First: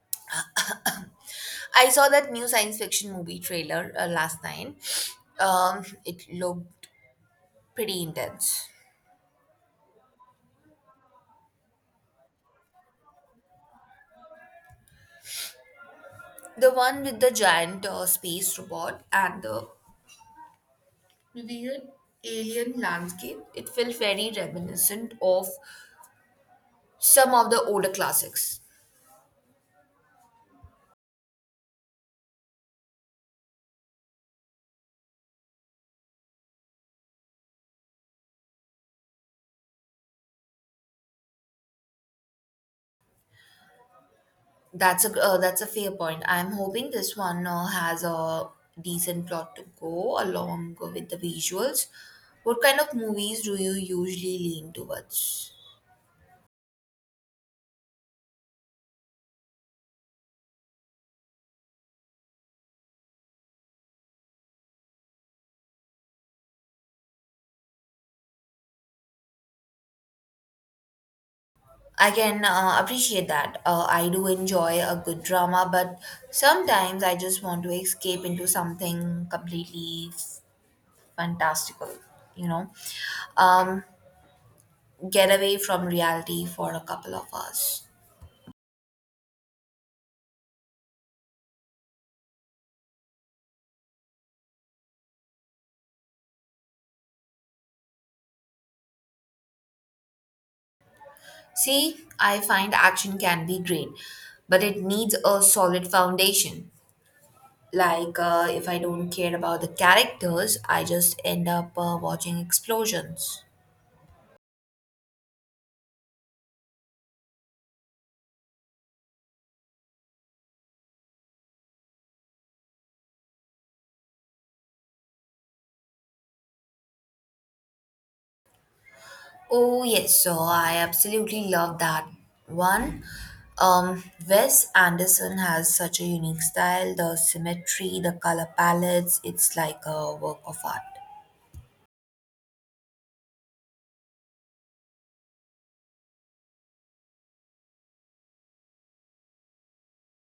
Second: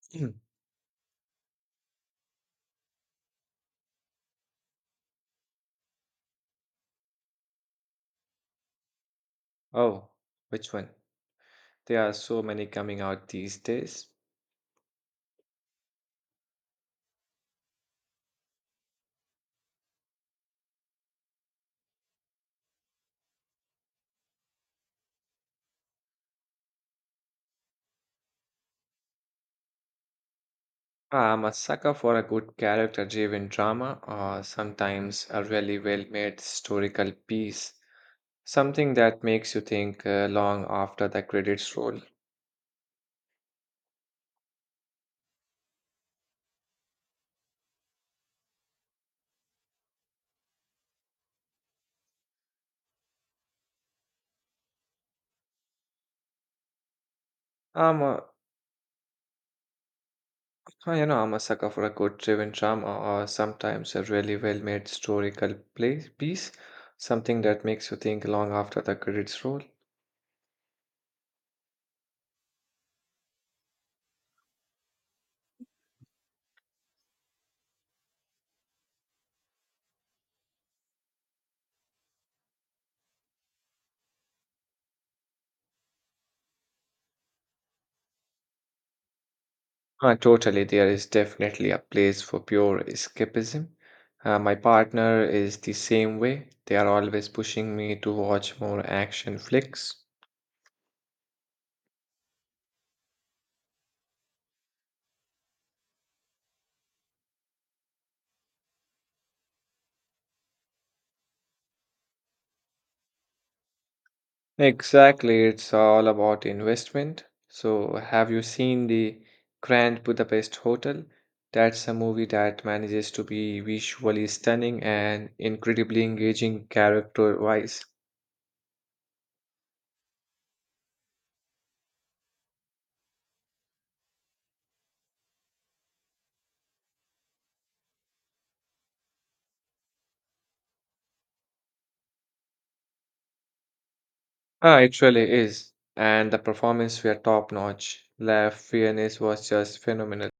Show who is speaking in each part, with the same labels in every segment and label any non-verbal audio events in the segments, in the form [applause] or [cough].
Speaker 1: [clears throat] Mm.
Speaker 2: I saw that new science fiction movie trailer last night. It looked pretty intense.
Speaker 1: Oh, which one? There are so many coming out these days.
Speaker 2: The one with the giant space robot and the weird alien landscape. It felt very reminiscent of some of the older classics.
Speaker 1: I'm a sucker for a good character-driven drama or sometimes a really well-made historical piece, something that makes you think long after the credits roll.
Speaker 2: That's a fair point. I'm hoping this one has a decent plot to go along with the visuals. What kind of movies do you usually lean towards?
Speaker 1: I'm a, I'm a sucker for a good driven drama or sometimes a really well-made historical play piece, something that makes you think long after the credits roll.
Speaker 2: I can appreciate that. I do enjoy a good drama, but sometimes I just want to escape into something completely fantastical, you know, um, get away from reality for a couple of hours.
Speaker 1: Totally, there is definitely a place for pure escapism. My partner is the same way. They are always pushing me to watch more action flicks.
Speaker 2: See, I find action can be great, but it needs a solid foundation. Like, if I don't care about the characters, I just end up watching explosions.
Speaker 1: Exactly, it's all about investment. So, have you seen the Grand Budapest Hotel? That's a movie that manages to be visually stunning and incredibly engaging character-wise.
Speaker 2: Oh yes, so I absolutely love that one. Wes Anderson has such a unique style, the symmetry, the color palettes. It's like a work of art.
Speaker 1: Ah, it really is. And the performance were top-notch. Laugh Fiennes was just phenomenal.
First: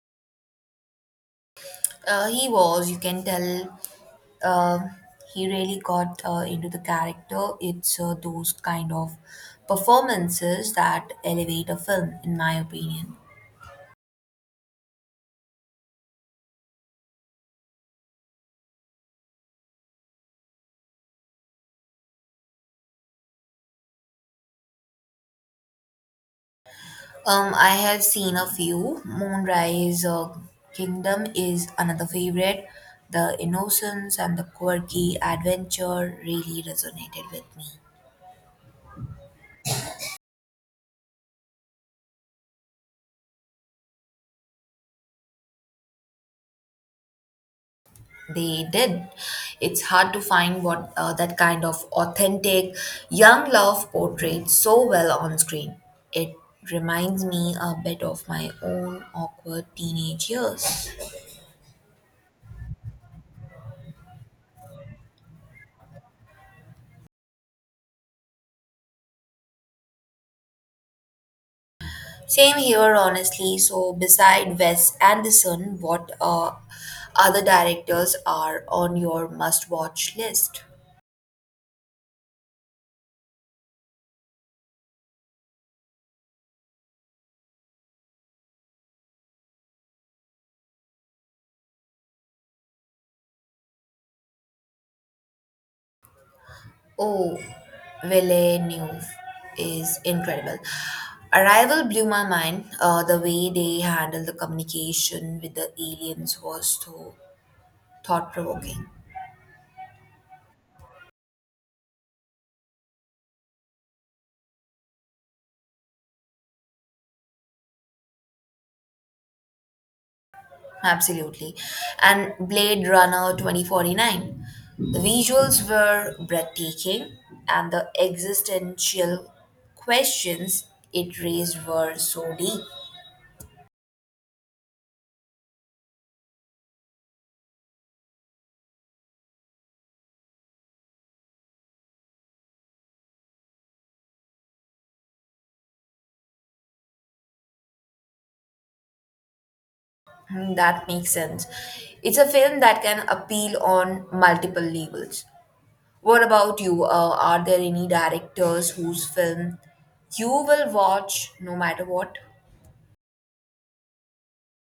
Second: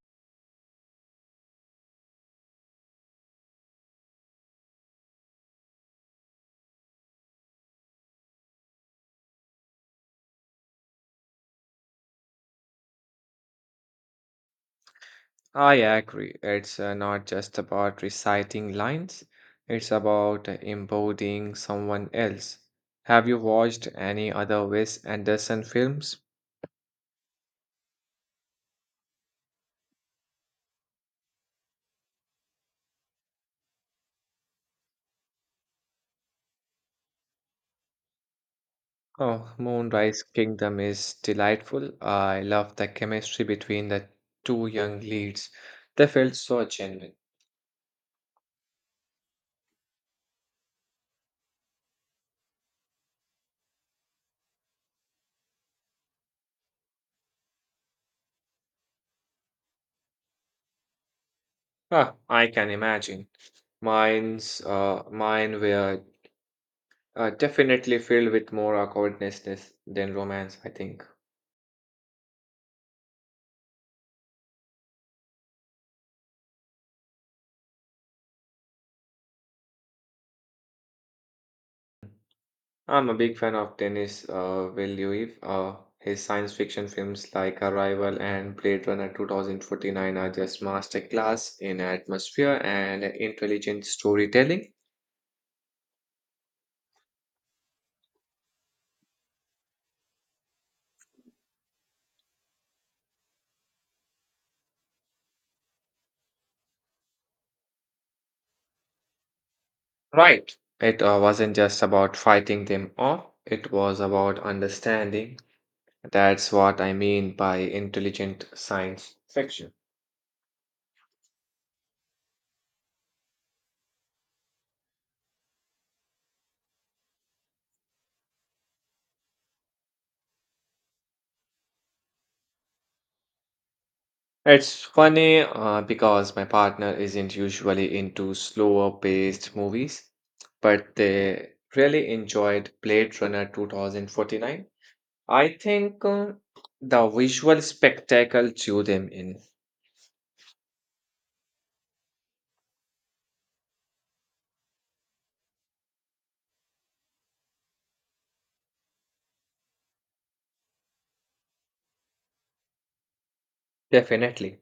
Speaker 2: He was, you can tell, uh, he really got into the character. It's those kind of performances that elevate a film, in my opinion.
Speaker 1: I agree. It's not just about reciting lines, it's about embodying someone else. Have you watched any other Wes Anderson films?
Speaker 2: I have seen a few. Moonrise Kingdom is another favorite. The innocence and the quirky adventure really resonated with me.
Speaker 1: Oh, Moonrise Kingdom is delightful. I love the chemistry between the two young leads. They felt so genuine.
Speaker 2: They did. It's hard to find what that kind of authentic young love portrayed so well on screen. It reminds me a bit of my own awkward teenage years.
Speaker 1: Ah, I can imagine. Mine were definitely filled with more awkwardness than romance, I think.
Speaker 2: Same here, honestly. So, beside Wes Anderson, what other directors are on your must watch list?
Speaker 1: I'm a big fan of Denis Villeneuve. His science fiction films like Arrival and Blade Runner 2049 are just masterclass in atmosphere and intelligent storytelling.
Speaker 2: Oh, Villeneuve is incredible. Arrival blew my mind. The way they handled the communication with the aliens was so thought provoking.
Speaker 1: Right. It wasn't just about fighting them off, it was about understanding. That's what I mean by intelligent science fiction.
Speaker 2: Absolutely. And Blade Runner 2049. The visuals were breathtaking, and the existential questions it raised were so deep.
Speaker 1: It's funny because my partner isn't usually into slower paced movies, but they really enjoyed Blade Runner 2049. I think the visual spectacle drew them in,
Speaker 2: Hmm, that makes sense. It's a film that can appeal on multiple levels. What about you? Are there any directors whose film you will watch no matter what?
Speaker 1: definitely.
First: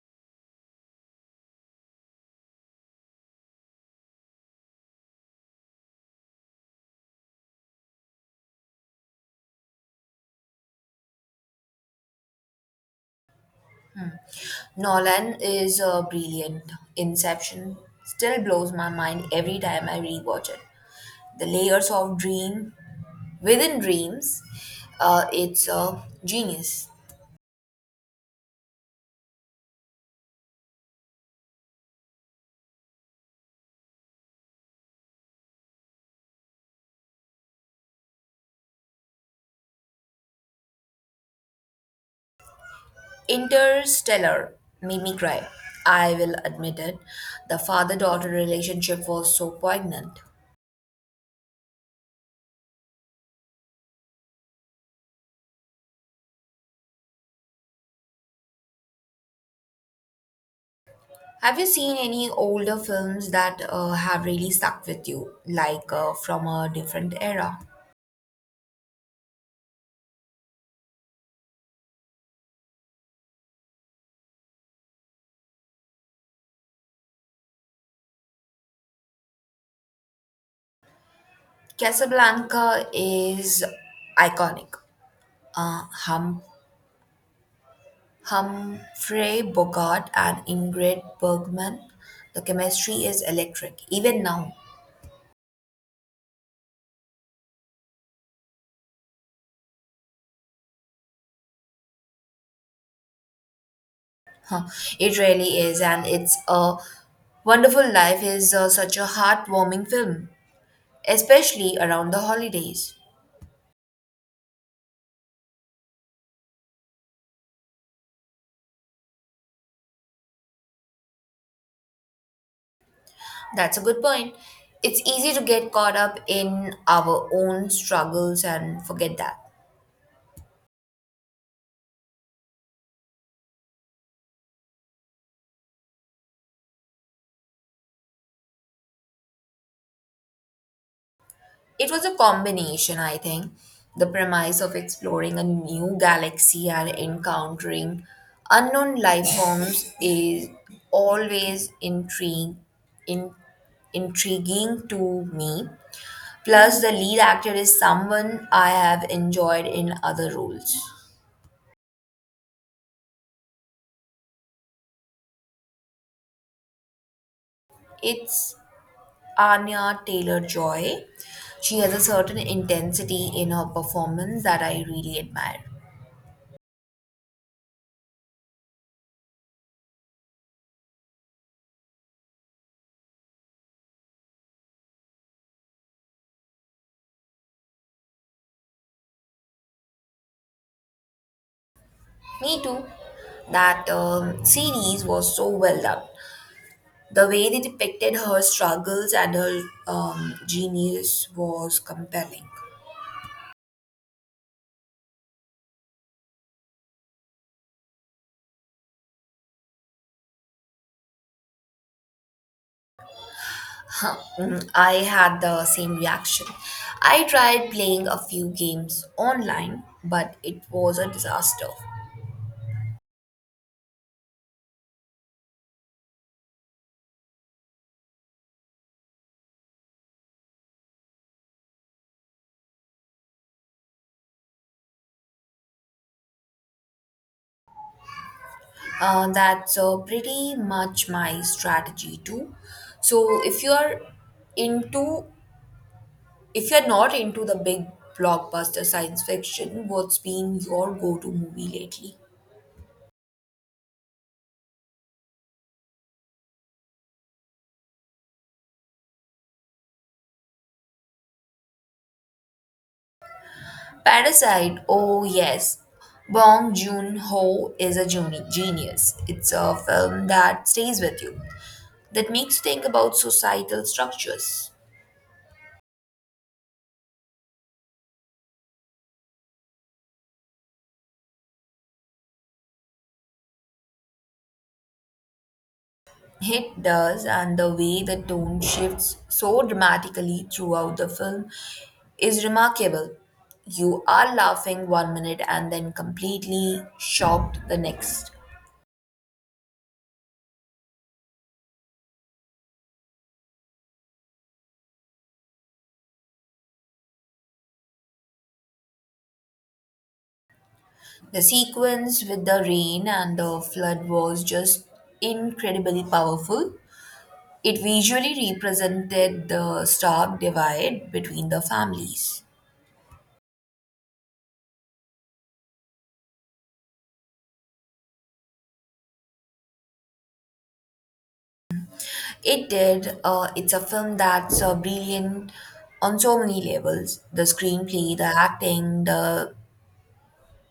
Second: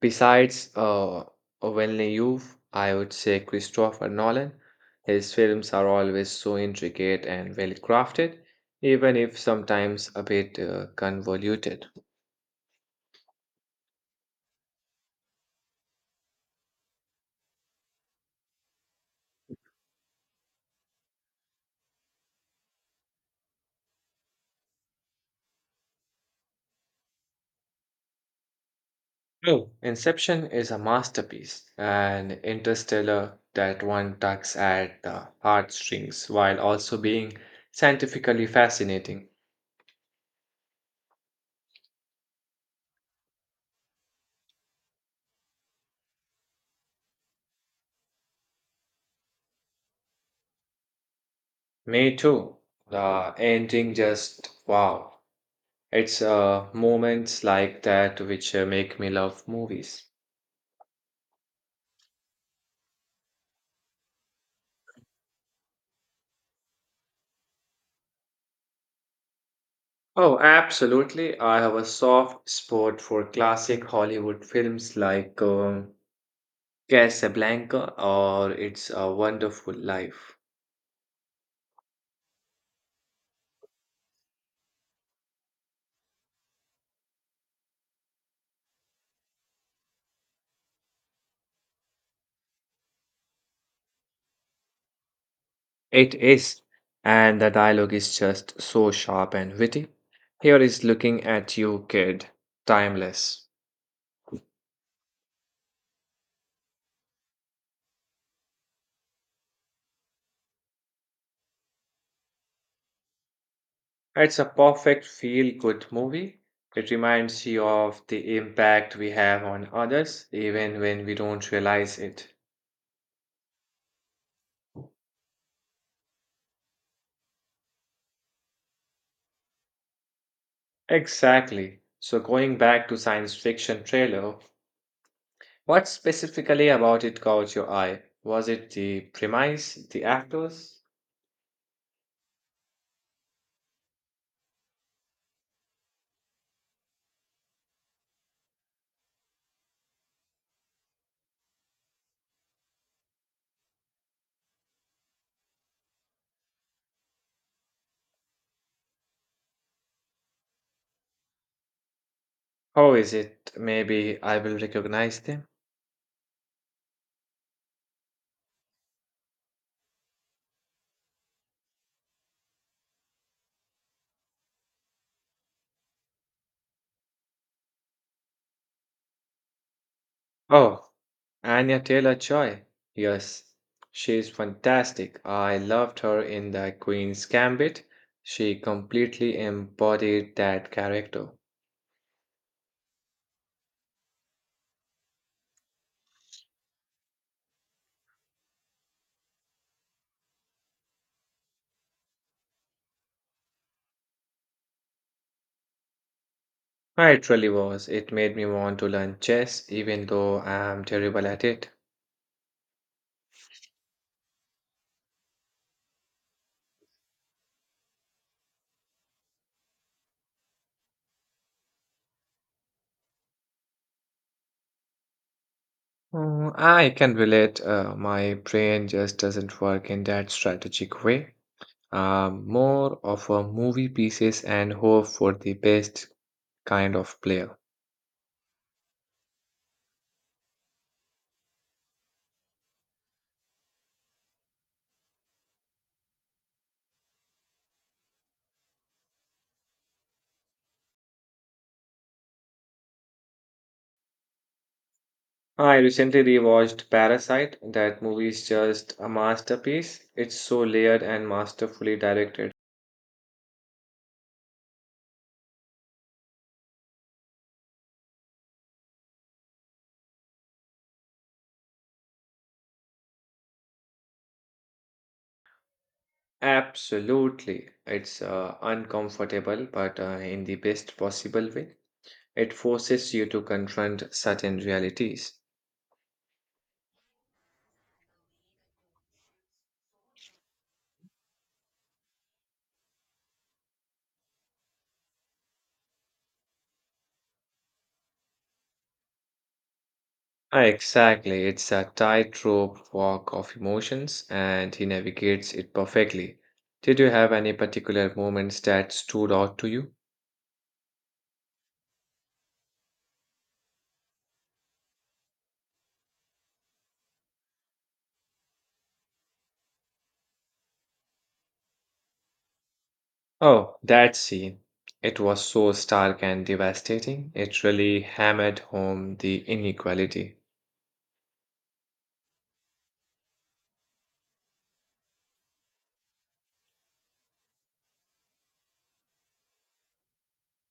Speaker 1: Besides Villeneuve, Youth, I would say Christopher Nolan. His films are always so intricate and well crafted, even if sometimes a bit convoluted.
Speaker 2: Nolan is brilliant. Inception still blows my mind every time I rewatch it. The layers of dream within dreams, it's a genius.
Speaker 1: True. Inception is a masterpiece, and Interstellar that one tugs at the heartstrings while also being scientifically fascinating.
Speaker 2: Interstellar made me cry. I will admit it. The father daughter relationship was so poignant.
Speaker 1: Me too. The ending just wow. It's moments like that which make me love movies.
Speaker 2: Have you seen any older films that have really stuck with you, like from a different era?
Speaker 1: Oh, absolutely. I have a soft spot for classic Hollywood films like Casablanca or It's a Wonderful Life.
Speaker 2: Casablanca is iconic. uh, hum, Humphrey Bogart and Ingrid Bergman. The chemistry is electric, even now.
Speaker 1: It is, and the dialogue is just so sharp and witty. Here is looking at you, kid. Timeless.
Speaker 2: Huh, it really is, and it's a Wonderful Life is such a heartwarming film, especially around the holidays.
Speaker 1: It's a perfect feel good movie. It reminds you of the impact we have on others, even when we don't realize it.
Speaker 2: That's a good point. It's easy to get caught up in our own struggles and forget that.
Speaker 1: Exactly. So, going back to science fiction trailer, what specifically about it caught your eye? Was it the premise, the actors?
Speaker 2: It was a combination, I think. The premise of exploring a new galaxy and encountering unknown life forms is always intrigue, in, intriguing to me. Plus, the lead actor is someone I have enjoyed in other roles.
Speaker 1: How is it? Maybe I will recognize them.
Speaker 2: It's Anya Taylor Joy. She has a certain intensity in her performance that I really admire.
Speaker 1: Oh, Anya Taylor-Joy. Yes, she's fantastic. I loved her in The Queen's Gambit. She completely embodied that character.
Speaker 2: Me too. That series was so well done. The way they depicted her struggles and her genius was compelling.
Speaker 1: Ah, it really was. It made me want to learn chess, even though I'm terrible at it.
Speaker 2: Huh. Mm, I had the same reaction. I tried playing a few games online, but it was a disaster.
Speaker 1: Mm, I can relate. My brain just doesn't work in that strategic way. I'm more of a movie pieces and hope for the best kind of player.
Speaker 2: That's pretty much my strategy too. So into if you're not into the big blockbuster science fiction, what's been your go-to movie lately?
Speaker 1: Ah, I recently rewatched Parasite. That movie is just a masterpiece. It's so layered and masterfully directed.
Speaker 2: Parasite, oh yes. Bong Joon-ho is a genius. It's a film that stays with you, that makes you think about societal structures.
Speaker 1: Absolutely. It's uncomfortable, but in the best possible way. It forces you to confront certain realities.
Speaker 2: It does, and the way the tone shifts so dramatically throughout the film is remarkable. You are laughing one minute and then completely shocked the next.
Speaker 1: Ah, exactly. It's a tightrope walk of emotions, and he navigates it perfectly. Did you have any particular moments that stood out to you?
Speaker 2: The sequence with the rain and the flood was just incredibly powerful. It visually represented the stark divide between the families.
Speaker 1: Oh, that scene. It was so stark and devastating. It really hammered home the inequality.
Speaker 2: It did. It's a film that's brilliant on so many levels the screenplay, the acting, the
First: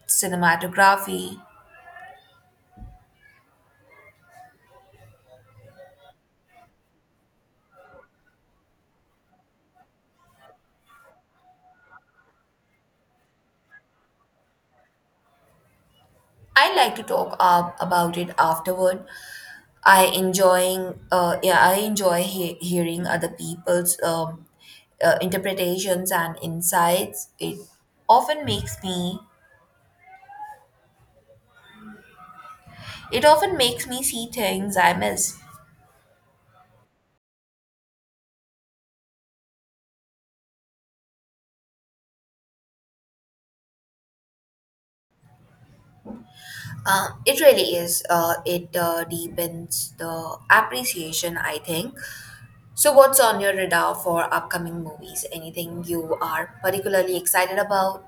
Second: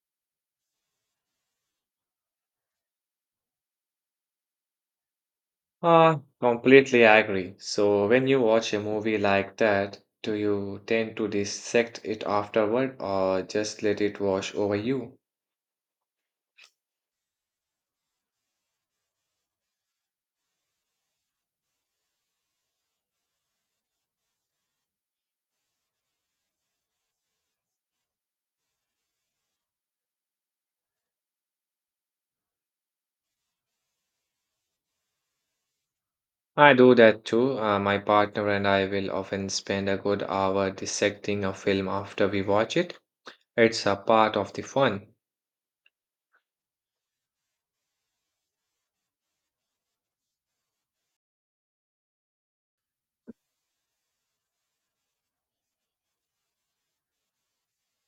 Speaker 2: cinematography.
Speaker 1: Ah, completely agree. So, when you watch a movie like that, do you tend to dissect it afterward or just let it wash over you?
Speaker 2: I'd like to talk about it afterward. I enjoy hearing other people's interpretations and insights. Often makes me it often makes me see things I miss.
Speaker 1: I do that too. My partner and I will often spend a good hour dissecting a film after we watch it. It's a part of the fun.
Speaker 2: It really is. It deepens the appreciation. I think. So, what's on your radar for upcoming movies? Anything you are particularly excited about?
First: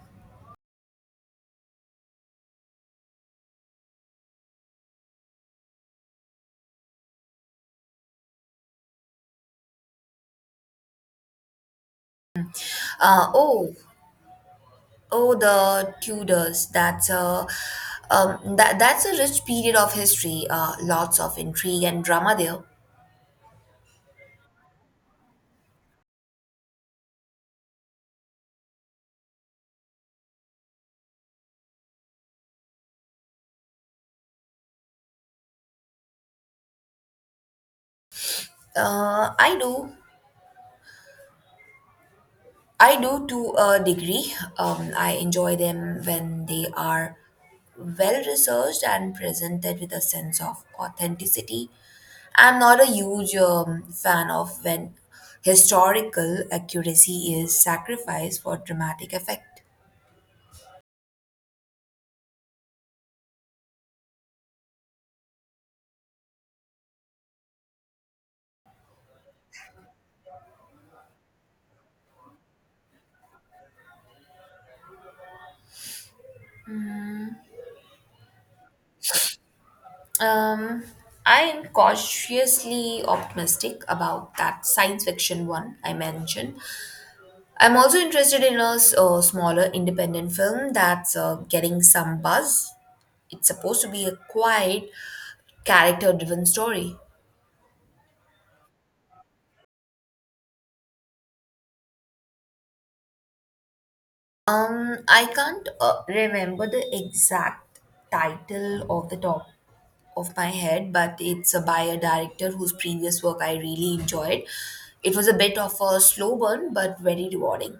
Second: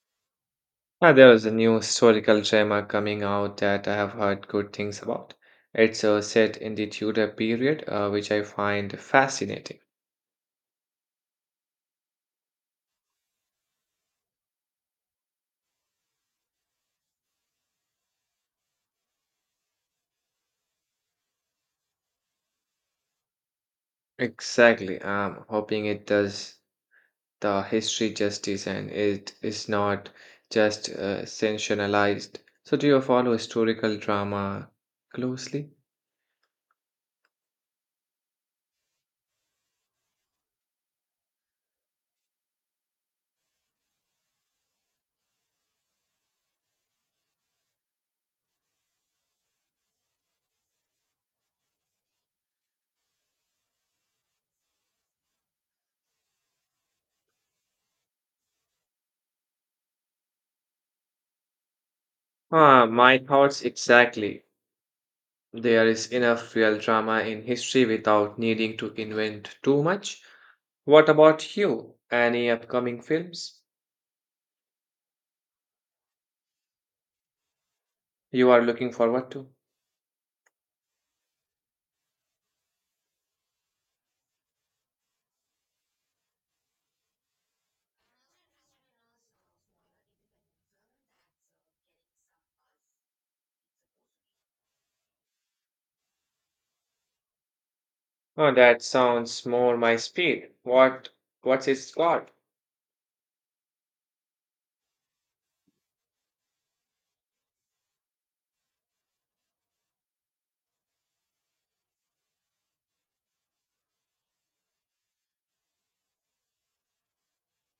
Speaker 1: Ah, there is a new historical drama coming out that I have heard good things about. It's set in the Tudor period, which I find fascinating.
Speaker 2: Uh, oh, Oh, the Tudors. That's a rich period of history. Lots of intrigue and drama there.
Speaker 1: Exactly. I'm hoping it does the history justice and it is not just sensationalized. So, do you follow historical drama closely?
Speaker 2: Uh, I do, I do to a degree. I enjoy them when they are well researched and presented with a sense of authenticity. I'm not a huge fan of when historical accuracy is sacrificed for dramatic effect.
Speaker 1: Ah, my thoughts exactly. There is enough real drama in history without needing to invent too much. What about you? Any upcoming films you are looking forward to?
Speaker 2: Um, I am cautiously optimistic about that science fiction one I mentioned. I'm also interested in a smaller independent film that's getting some buzz. It's supposed to be a quiet, character-driven story.
Speaker 1: Oh, that sounds more my speed. What's it called?
Speaker 2: I can't remember the exact title off the top of my head, but it's by a director whose previous work I really enjoyed. It was a bit of a slow burn, but very rewarding.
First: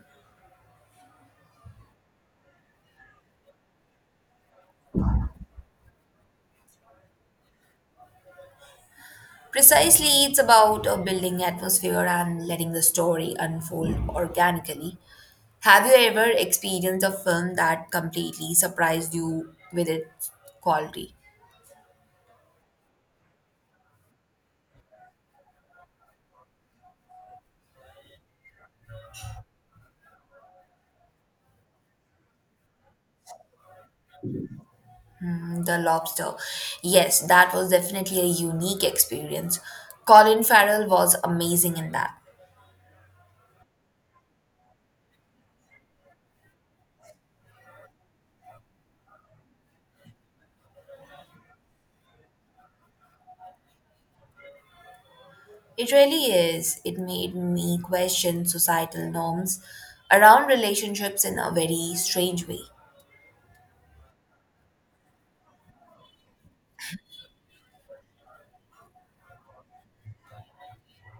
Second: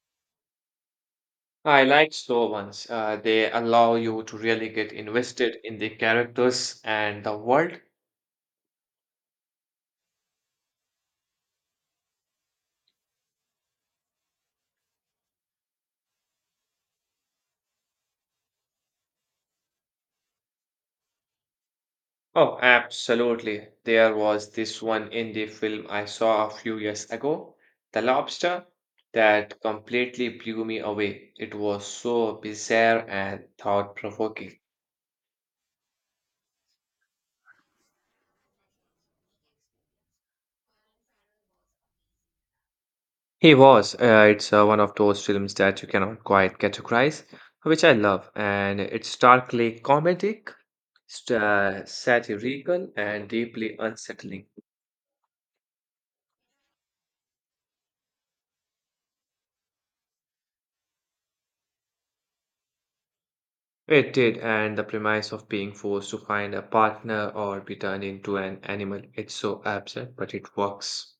Speaker 1: I like slow ones. They allow you to really get invested in the characters and the world.
Speaker 2: Precisely, it's about building atmosphere and letting the story unfold organically. Have you ever experienced a film that completely surprised you with its quality?
Speaker 1: Oh, absolutely. There was this one indie film I saw a few years ago, The Lobster, that completely blew me away. It was so bizarre and thought-provoking.
Speaker 2: Hmm, the Lobster. Yes, that was definitely a unique experience. Colin Farrell was amazing in that.
Speaker 1: He was. It's one of those films that you cannot quite categorize, which I love. And it's starkly comedic, satirical, and deeply unsettling.
Speaker 2: It really is. It made me question societal norms around relationships in a very strange way.
Speaker 1: It did, and the premise of being forced to find a partner or be turned into an animal. It's so absurd, but it works.